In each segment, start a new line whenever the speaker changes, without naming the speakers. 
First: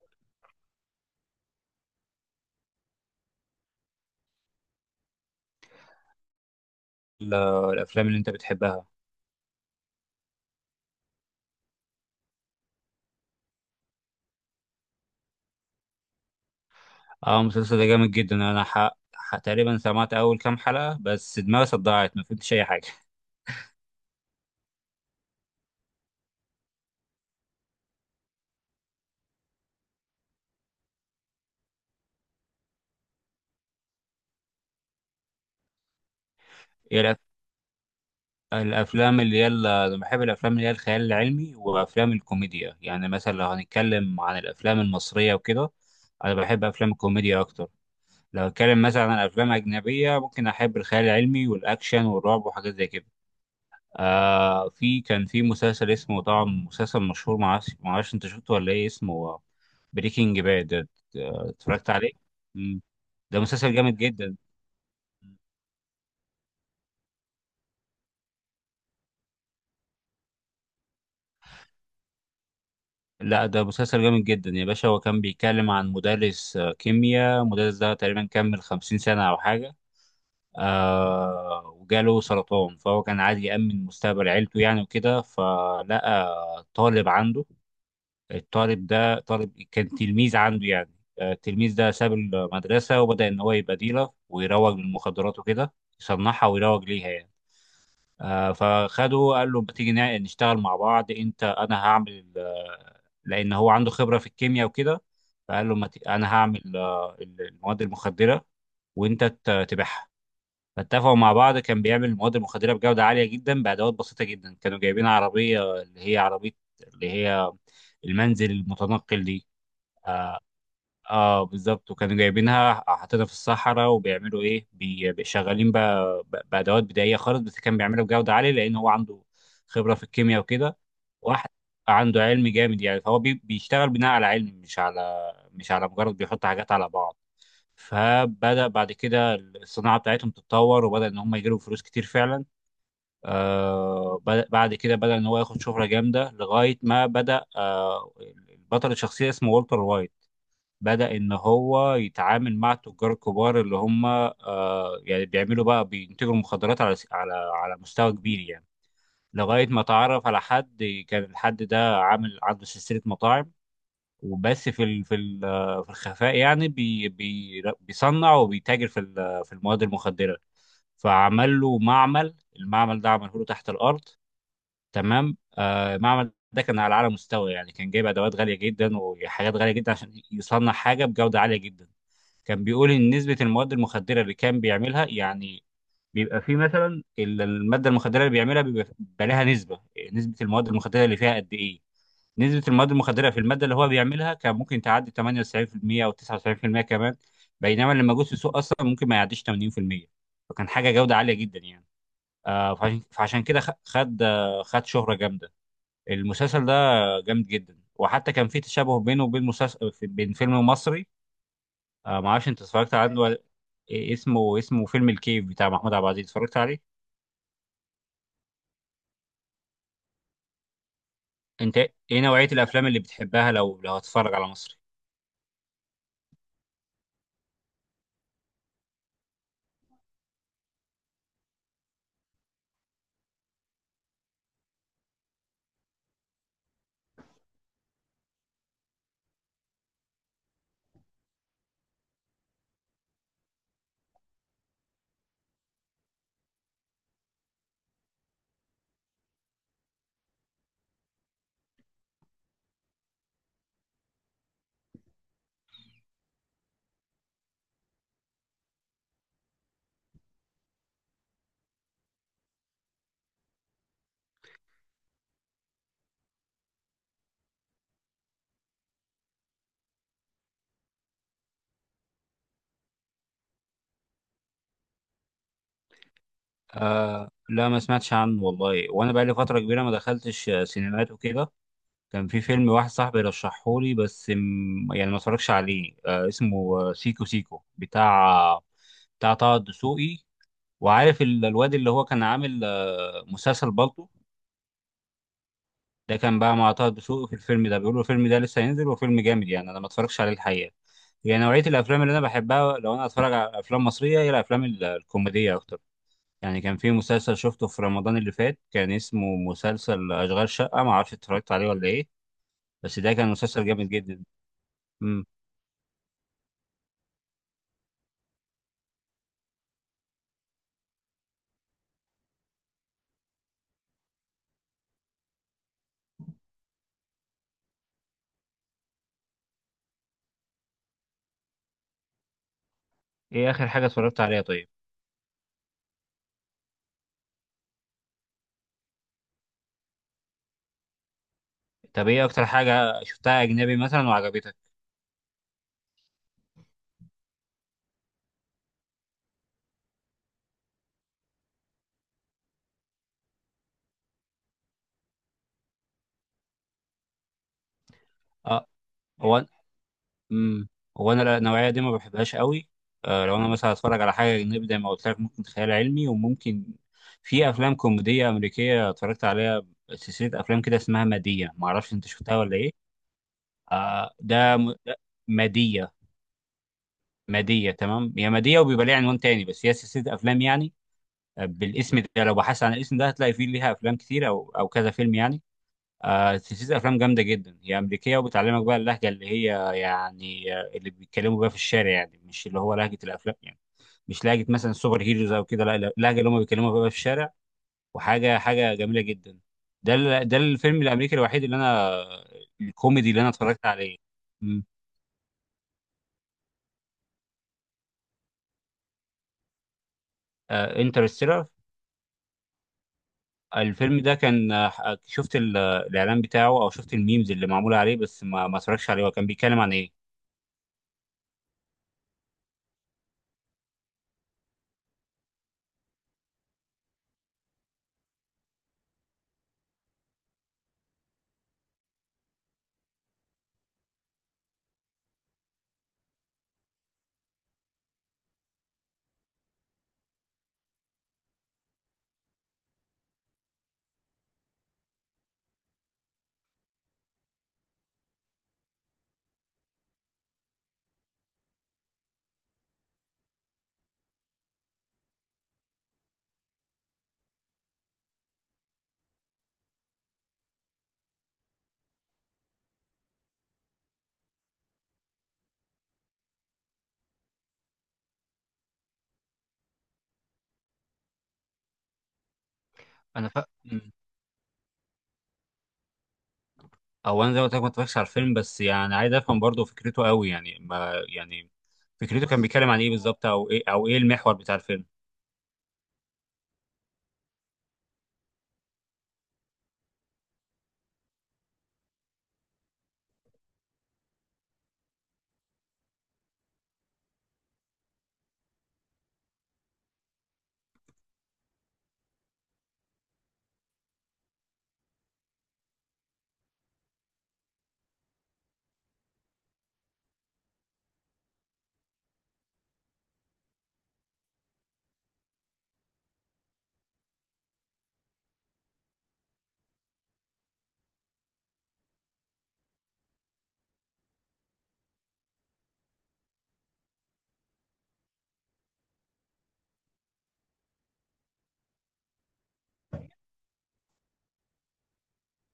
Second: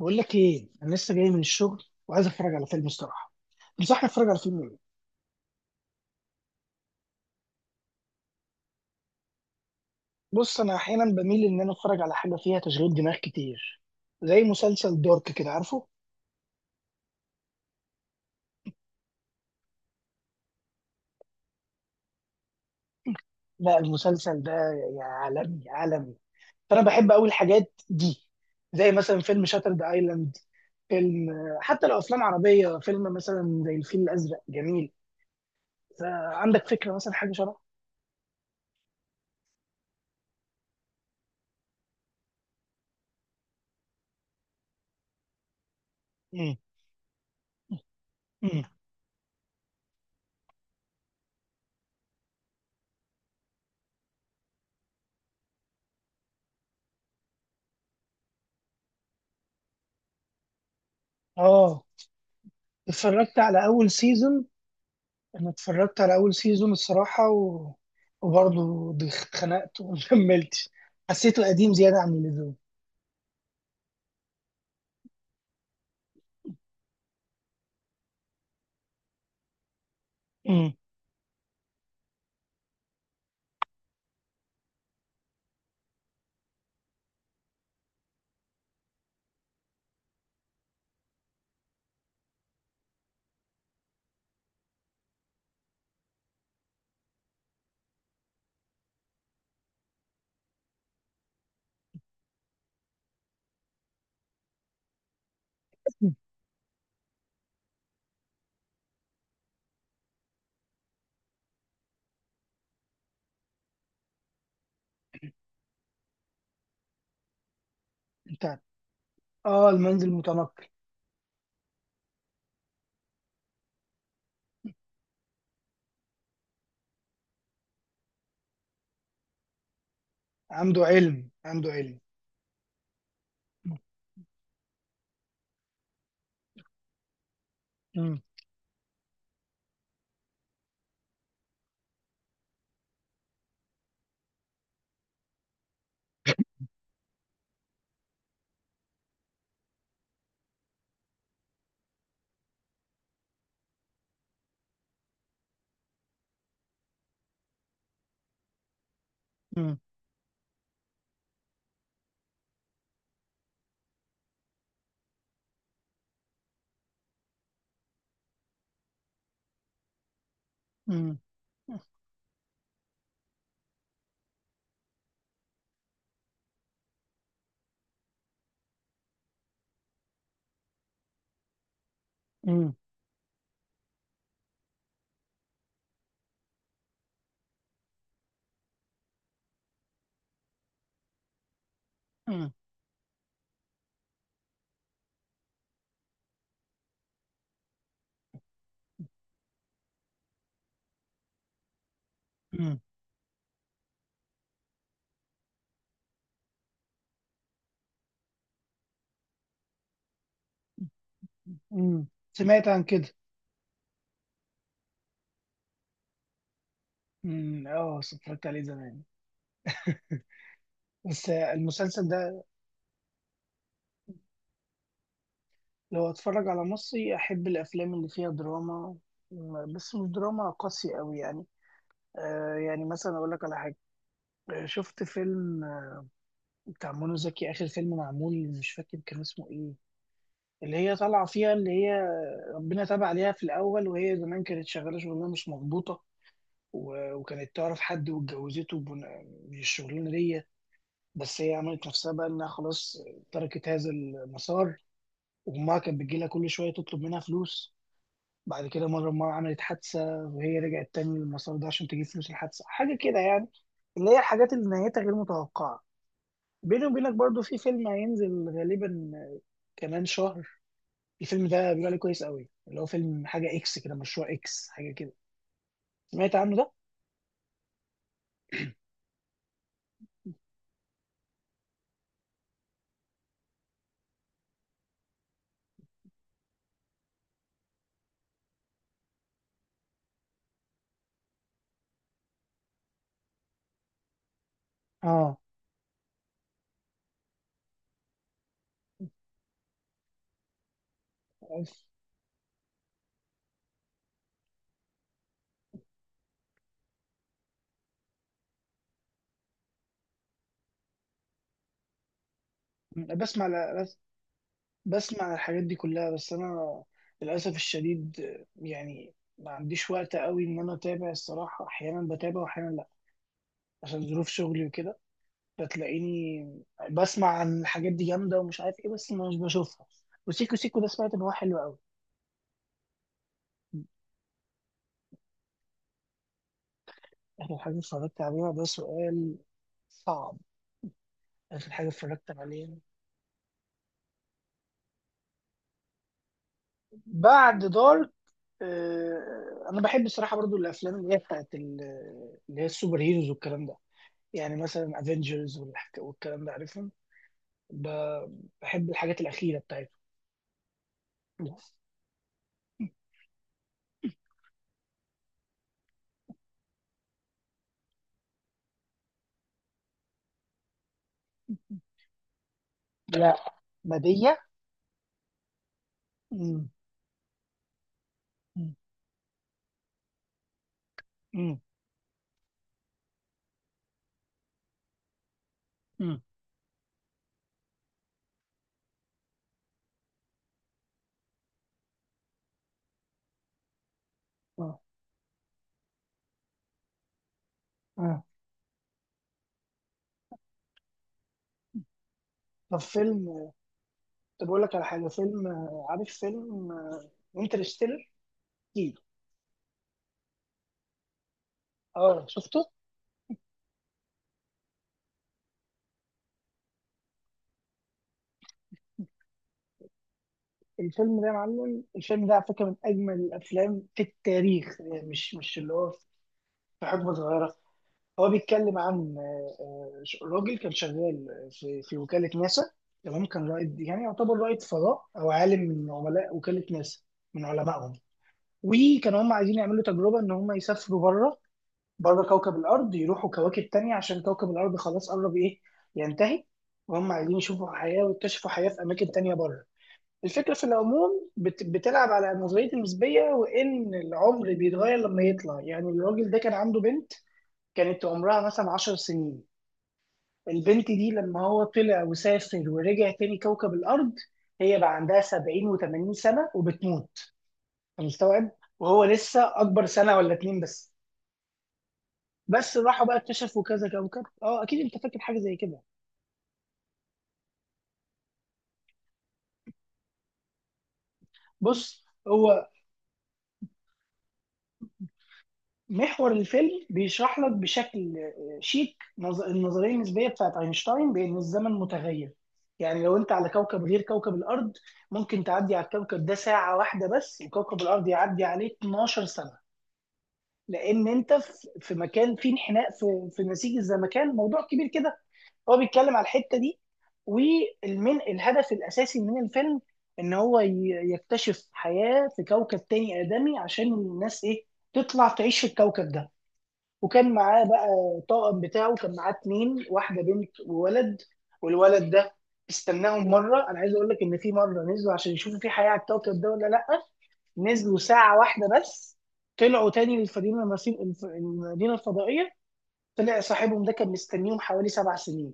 بقول لك ايه، انا لسه جاي من الشغل وعايز اتفرج على فيلم الصراحه. تنصحني اتفرج على فيلم ايه؟
ال- الافلام اللي انت بتحبها.
بص، انا احيانا بميل ان انا اتفرج على حاجه فيها تشغيل دماغ كتير، زي مسلسل دارك، كده عارفه.
اه، المسلسل ده جامد جدا. انا تقريبا سمعت اول كام حلقه بس دماغي صدعت ما فهمتش اي حاجه.
لا، المسلسل ده يا عالمي عالمي. فانا بحب قوي الحاجات دي، زي مثلا فيلم شاترد ايلاند، فيلم، حتى لو افلام عربيه، فيلم مثلا زي الفيل الازرق جميل. ف- عندك فكره
هي
مثلا
الأف...
حاجه شبه.
الافلام اللي هي انا بحب الافلام اللي هي الخيال العلمي وافلام الكوميديا، يعني مثلا لو هنتكلم عن الافلام المصريه وكده انا
امم.
بحب افلام الكوميديا اكتر. لو
امم.
هتكلم مثلا عن افلام اجنبيه ممكن احب الخيال العلمي والاكشن والرعب وحاجات زي كده. آه في كان في مسلسل اسمه، طبعا مسلسل مشهور، معرفش انت شفته ولا ايه، اسمه بريكنج باد،
اه،
اتفرجت عليه؟ مم.
اتفرجت
ده
على
مسلسل
اول
جامد جدا.
سيزون. انا اتفرجت على اول سيزون الصراحه وبرضه اتخنقت وما كملتش. حسيته قديم زياده عن اللزوم.
لا ده مسلسل جامد جدا يا باشا. هو كان بيتكلم عن مدرس كيمياء، المدرس ده تقريبا كمل 50 سنة أو حاجة.
امم.
آه، وجاله سرطان فهو كان عايز يأمن مستقبل عيلته يعني وكده، فلقى طالب عنده، الطالب ده طالب كان تلميذ عنده يعني. التلميذ ده ساب المدرسة وبدأ إن هو يبقى ديلر ويروج للمخدرات وكده، يصنعها ويروج ليها يعني. فخده قال له ما تيجي نشتغل مع بعض، أنت أنا هعمل لأن هو عنده خبرة في الكيمياء وكده، فقال له ما ت- أنا هعمل المواد المخدرة وأنت تبيعها. فاتفقوا مع بعض، كان بيعمل المواد المخدرة بجودة عالية جدا بأدوات بسيطة جدا. كانوا جايبين عربية، اللي هي عربية اللي هي
انت،
المنزل المتنقل دي.
اه المنزل متنقل.
اه بالظبط، وكانوا جايبينها حاطينها في الصحراء وبيعملوا ايه، شغالين بقى بادوات بدائيه خالص، بس كان بيعملها بجوده عاليه لان هو عنده خبره في الكيمياء وكده.
عنده علم،
واحد
عنده علم.
عنده علم جامد يعني، فهو بيشتغل بناء على علم، مش على مش على مجرد بيحط حاجات على بعض.
امم.
فبدا بعد كده الصناعه بتاعتهم تتطور وبدا ان هم يجيبوا فلوس كتير فعلا. آه، بدأ بعد كده، بدا ان هو ياخد شهره جامده لغايه ما بدا. آه، البطل، الشخصيه اسمه والتر وايت، بدأ إن هو يتعامل مع التجار الكبار، اللي هم آه، يعني بيعملوا بقى، بينتجوا المخدرات على على على مستوى كبير يعني. لغاية
امم.
ما تعرف على حد، كان الحد ده عامل عنده سلسلة مطاعم وبس، في ال في ال آه، في الخفاء يعني بي بي بيصنع وبيتاجر في في المواد المخدرة.
امم.
فعمل له معمل، المعمل ده عمله له تحت الأرض تمام. آه، المعمل ده كان على أعلى مستوى يعني، كان جايب أدوات غالية جدا وحاجات غالية جدا عشان يصنع حاجة بجودة عالية جدا. كان
امم.
بيقول ان نسبه المواد المخدره اللي كان بيعملها يعني، بيبقى في مثلا الماده المخدره اللي بيعملها بيبقى لها نسبه، نسبه المواد المخدره اللي فيها قد ايه.
امم.
نسبة المواد المخدرة في المادة اللي هو بيعملها كان ممكن تعدي 98% أو 99% كمان، بينما اللي موجود في السوق أصلا ممكن ما يعديش 80%. فكان حاجة جودة عالية جدا يعني. آه،
امم.
فعشان كده خد آه، خد شهرة جامدة. المسلسل ده جامد جدا، وحتى كان في تشابه بينه وبين مسلسل، بين فيلم مصري.
امم.
آه، ما اعرفش انت
سمعت عن
اتفرجت
كده.
عنه. إيه اسمه؟ اسمه فيلم الكيف بتاع محمود عبد العزيز، اتفرجت عليه؟
امم، اه اتفرجت عليه زمان، بس
انت
المسلسل
ايه
ده.
نوعية الافلام اللي بتحبها، لو لو هتتفرج على مصري؟
لو اتفرج على مصري، احب الافلام اللي فيها دراما، بس مش دراما قاسية قوي يعني. آه يعني مثلا اقول لك على حاجة. شفت فيلم بتاع منى زكي، اخر فيلم معمول، مش فاكر كان اسمه ايه. اللي هي طالعه فيها، اللي هي ربنا تاب عليها في الاول، وهي زمان كانت شغاله شغلانه مش مظبوطه. وكانت تعرف حد واتجوزته من الشغلانه دي. بس هي عملت نفسها بقى انها خلاص، تركت هذا المسار. وامها كانت بتجيلها كل شويه تطلب منها فلوس. بعد كده مره امها عملت حادثه، وهي رجعت تاني للمسار ده عشان تجيب فلوس الحادثه، حاجه كده يعني. اللي هي الحاجات اللي نهايتها غير متوقعه. بيني وبينك برضو في فيلم هينزل غالبا كمان شهر. الفيلم ده بيقول عليه كويس قوي، اللي هو فيلم حاجة اكس كده، مشروع اكس حاجة كده. سمعت عنه ده؟
آه لا، ما سمعتش عنه والله، وانا بقالي فترة كبيرة ما دخلتش آه، سينمات وكده. كان في فيلم واحد صاحبي رشحه لي بس يعني ما اتفرجش عليه، آه اسمه آه، سيكو سيكو بتاع بتاع طه الدسوقي. وعارف الواد اللي هو كان عامل آه، مسلسل بالطو،
اه.
ده كان بقى مع طه دسوقي في الفيلم ده، بيقولوا الفيلم ده لسه هينزل وفيلم جامد يعني، انا ما اتفرجش عليه الحقيقه. يعني نوعيه الافلام اللي انا بحبها لو انا اتفرج على افلام مصريه هي الافلام الكوميديه اكتر. يعني كان في مسلسل شفته في رمضان اللي فات، كان اسمه مسلسل اشغال شقه، ما اعرفش اتفرجت عليه ولا ايه، بس ده كان
بسمع،
مسلسل جامد
بس،
جدا. امم.
بسمع الحاجات دي كلها، بس انا للاسف الشديد. يعني ما عنديش وقت قوي ان انا اتابع، الصراحة احيانا بتابع واحيانا لا، عشان ظروف شغلي وكده. فتلاقيني بسمع عن الحاجات دي جامدة ومش عارف ايه، بس مش بشوفها. وسيكو سيكو ده سمعت ان هو حلو قوي.
ايه اخر حاجه اتفرجت عليها طيب؟
آخر حاجة اتفرجت عليها، ده سؤال صعب. آخر حاجة
طب ايه
اتفرجت
اكتر
عليها.
حاجه شفتها اجنبي مثلا وعجبتك؟
بعد دارك، آه، أنا بحب الصراحة برضو الأفلام اللي هي بتاعت اللي هي السوبر هيروز والكلام ده. يعني مثلا افنجرز والكلام ده، عارفهم.
اه.
بحب الحاجات
هو.
الأخيرة بتاعته.
امم. هو انا النوعيه دي ما بحبهاش قوي. آه، لو انا مثلا هتفرج على حاجه اجنبي زي ما قلت لك ممكن خيال علمي وممكن، في افلام كوميديه امريكيه اتفرجت عليها، سلسله افلام كده اسمها ماديه، ما اعرفش انت شفتها ولا ايه.
لا.
آه
مادية.
ده ده ماديه.
مم.
ماديه تمام، هي ماديه
مم.
وبيبقى ليها عنوان تاني بس هي سلسله افلام يعني. آه،
مم.
بالاسم ده لو بحثت عن الاسم ده هتلاقي فيه ليها افلام كتير او او كذا فيلم يعني.
مم.
آه، سلسلة أفلام جامدة جدا، هي أمريكية وبتعلمك بقى اللهجة اللي هي يعني آه، اللي بيتكلموا بيها في الشارع يعني، مش اللي هو لهجة الأفلام يعني، مش لهجة مثلا
آه.
سوبر هيروز أو كده، لا لا، اللهجة اللي هم بيتكلموا بيها في الشارع.
آه.
وحاجة حاجة جميلة جدا. ده ده الفيلم الأمريكي الوحيد اللي أنا،
طب
الكوميدي اللي أنا
فيلم.
اتفرجت عليه.
طب أقول لك على حاجة، فيلم آه، عارف فيلم انترستيلر؟
انترستيلر.
اه، شفته؟
الفيلم ده كان آه، شفت الإعلان بتاعه أو شفت الميمز اللي معمولة عليه بس ما اتفرجتش عليه، هو كان بيتكلم عن إيه؟
الفيلم ده يا معلم، الفيلم ده على فكره من اجمل الافلام في التاريخ يعني، مش اللي هو في حقبه صغيره. هو بيتكلم عن راجل كان شغال في وكاله ناسا. تمام، كان رائد، يعني يعتبر رائد فضاء او عالم من عملاء وكاله ناسا، من علمائهم. وكانوا هم عايزين يعملوا تجربه ان هم يسافروا بره، بره كوكب الارض، يروحوا كواكب تانية عشان كوكب الارض خلاص قرب ايه ينتهي. وهم عايزين يشوفوا حياه ويكتشفوا حياه في اماكن تانية بره. الفكرة في العموم بتلعب على النظرية النسبية، وإن العمر بيتغير لما يطلع، يعني الراجل ده كان عنده بنت كانت عمرها مثلا 10 سنين. البنت دي لما هو طلع وسافر ورجع تاني كوكب الأرض، هي بقى عندها 70 و80 سنة وبتموت. أنا مستوعب، وهو لسه أكبر سنة ولا 2 بس. بس راحوا بقى
أنا فا...
اكتشفوا كذا كوكب، اه اكيد انت فاكر حاجه زي كده.
او انا زي ما قلت لك ما اتفرجتش على الفيلم، بس يعني عايز افهم برضه فكرته قوي يعني ما يعني،
بص،
فكرته كان
هو
بيتكلم عن ايه بالظبط، او ايه او ايه المحور بتاع الفيلم؟
محور الفيلم بيشرح لك بشكل آه، شيك النظريه النسبيه بتاعت اينشتاين، بان الزمن متغير. يعني لو انت على كوكب غير كوكب الارض، ممكن تعدي على الكوكب ده ساعه واحده بس، وكوكب الارض يعدي عليه 12 سنه. لان انت في مكان فيه انحناء في نسيج الزمكان، موضوع كبير كده. هو بيتكلم على الحته دي. والمن الهدف الاساسي من الفيلم ان هو يكتشف حياه في كوكب تاني ادمي، عشان الناس ايه، تطلع تعيش في الكوكب ده. وكان معاه بقى الطاقم بتاعه، كان معاه اتنين، واحده بنت وولد. والولد ده استناهم مره. انا عايز اقول لك ان في مره نزلوا عشان يشوفوا في حياه على الكوكب ده ولا لا. نزلوا ساعه واحده بس، طلعوا تاني للمدينه المدينه الفضائيه. طلع صاحبهم ده كان مستنيهم حوالي 7 سنين.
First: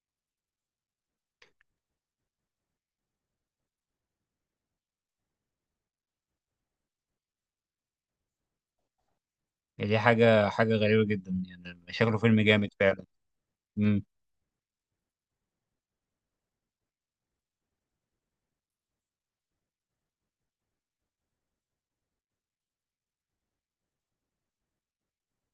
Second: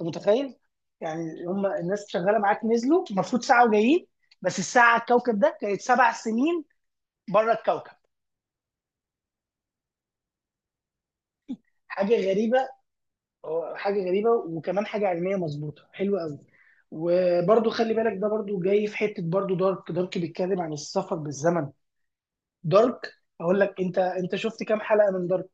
انت متخيل؟ يعني هم الناس شغاله معاك نزلوا المفروض ساعه وجايين، بس الساعه على الكوكب ده كانت 7 سنين، بره الكوكب.
يعني دي حاجه حاجه غريبه جدا، يعني
حاجه
شكله فيلم
غريبه،
جامد فعلا.
هو
امم.
حاجه غريبه وكمان حاجه علميه مظبوطه، حلوه قوي. وبرضو خلي بالك ده برضو جاي في حته برضو، دارك، دارك بيتكلم عن السفر بالزمن. دارك. اقول لك انت، انت شفت كام حلقه من دارك؟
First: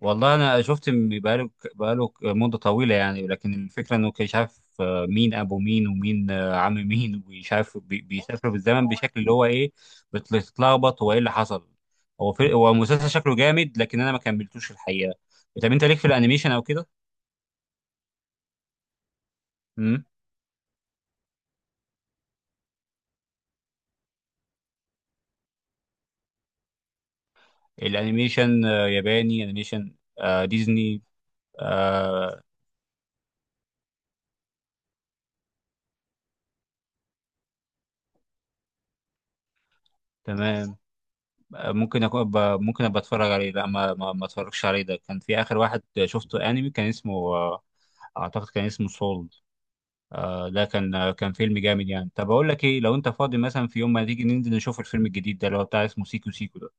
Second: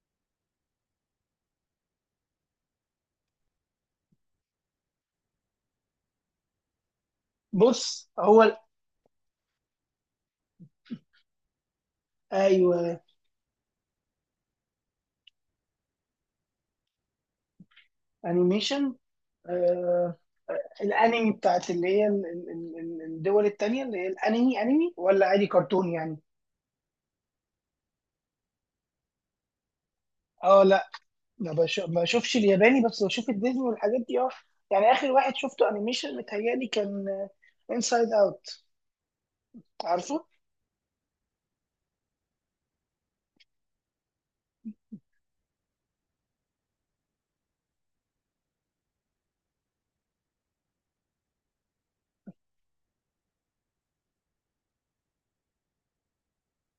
والله انا شفت مده طويله يعني، لكن الفكره انه كان مش عارف آه، مين ابو مين، ومين آه، عم مين، ومش عارف
بص هو
بيسافروا بالزمن بشكل اللي هو ايه، بتتلخبط هو ايه اللي حصل. هو في، هو
ايوه.
مسلسل شكله جامد لكن انا ما كملتوش الحقيقه. طب انت ليك في الانيميشن او كده؟
انيميشن، آه. الانمي بتاعت اللي هي الدول التانية، اللي هي الانمي، انمي ولا عادي كرتون يعني؟
الانيميشن آه، ياباني، انيميشن آه،
اه لا،
ديزني.
ما بشوفش
آه،
الياباني، بس بشوف الديزني والحاجات دي اه. يعني اخر واحد شفته انيميشن متهيألي كان انسايد اوت، عارفه.
تمام. آه، ممكن ابقى اتفرج عليه، لا ما اتفرجش عليه. ده كان في اخر واحد شفته انمي كان اسمه آه، اعتقد كان اسمه سولد. آه ده كان آه، كان فيلم جامد يعني. طب اقول لك ايه، لو انت فاضي مثلا في يوم ما تيجي ننزل نشوف الفيلم الجديد ده اللي هو بتاع اسمه سيكو سيكو ده.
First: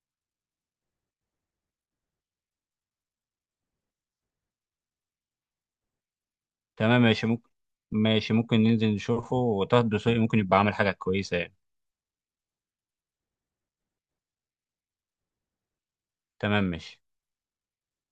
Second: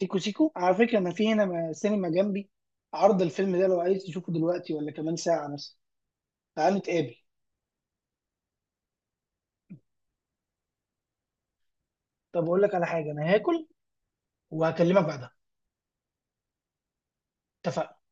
سيكو سيكو على فكرة، أنا في هنا سينما جنبي عرض الفيلم ده، لو عايز تشوفه دلوقتي ولا كمان ساعة مثلا، تعال
تمام
نتقابل.
ماشي ممكن، ماشي ممكن ننزل نشوفه، وطه الدسوقي ممكن يبقى عامل حاجة كويسة يعني.
طب أقول لك على حاجة، أنا هاكل وهكلمك بعدها.
تمام ماشي.
اتفقنا.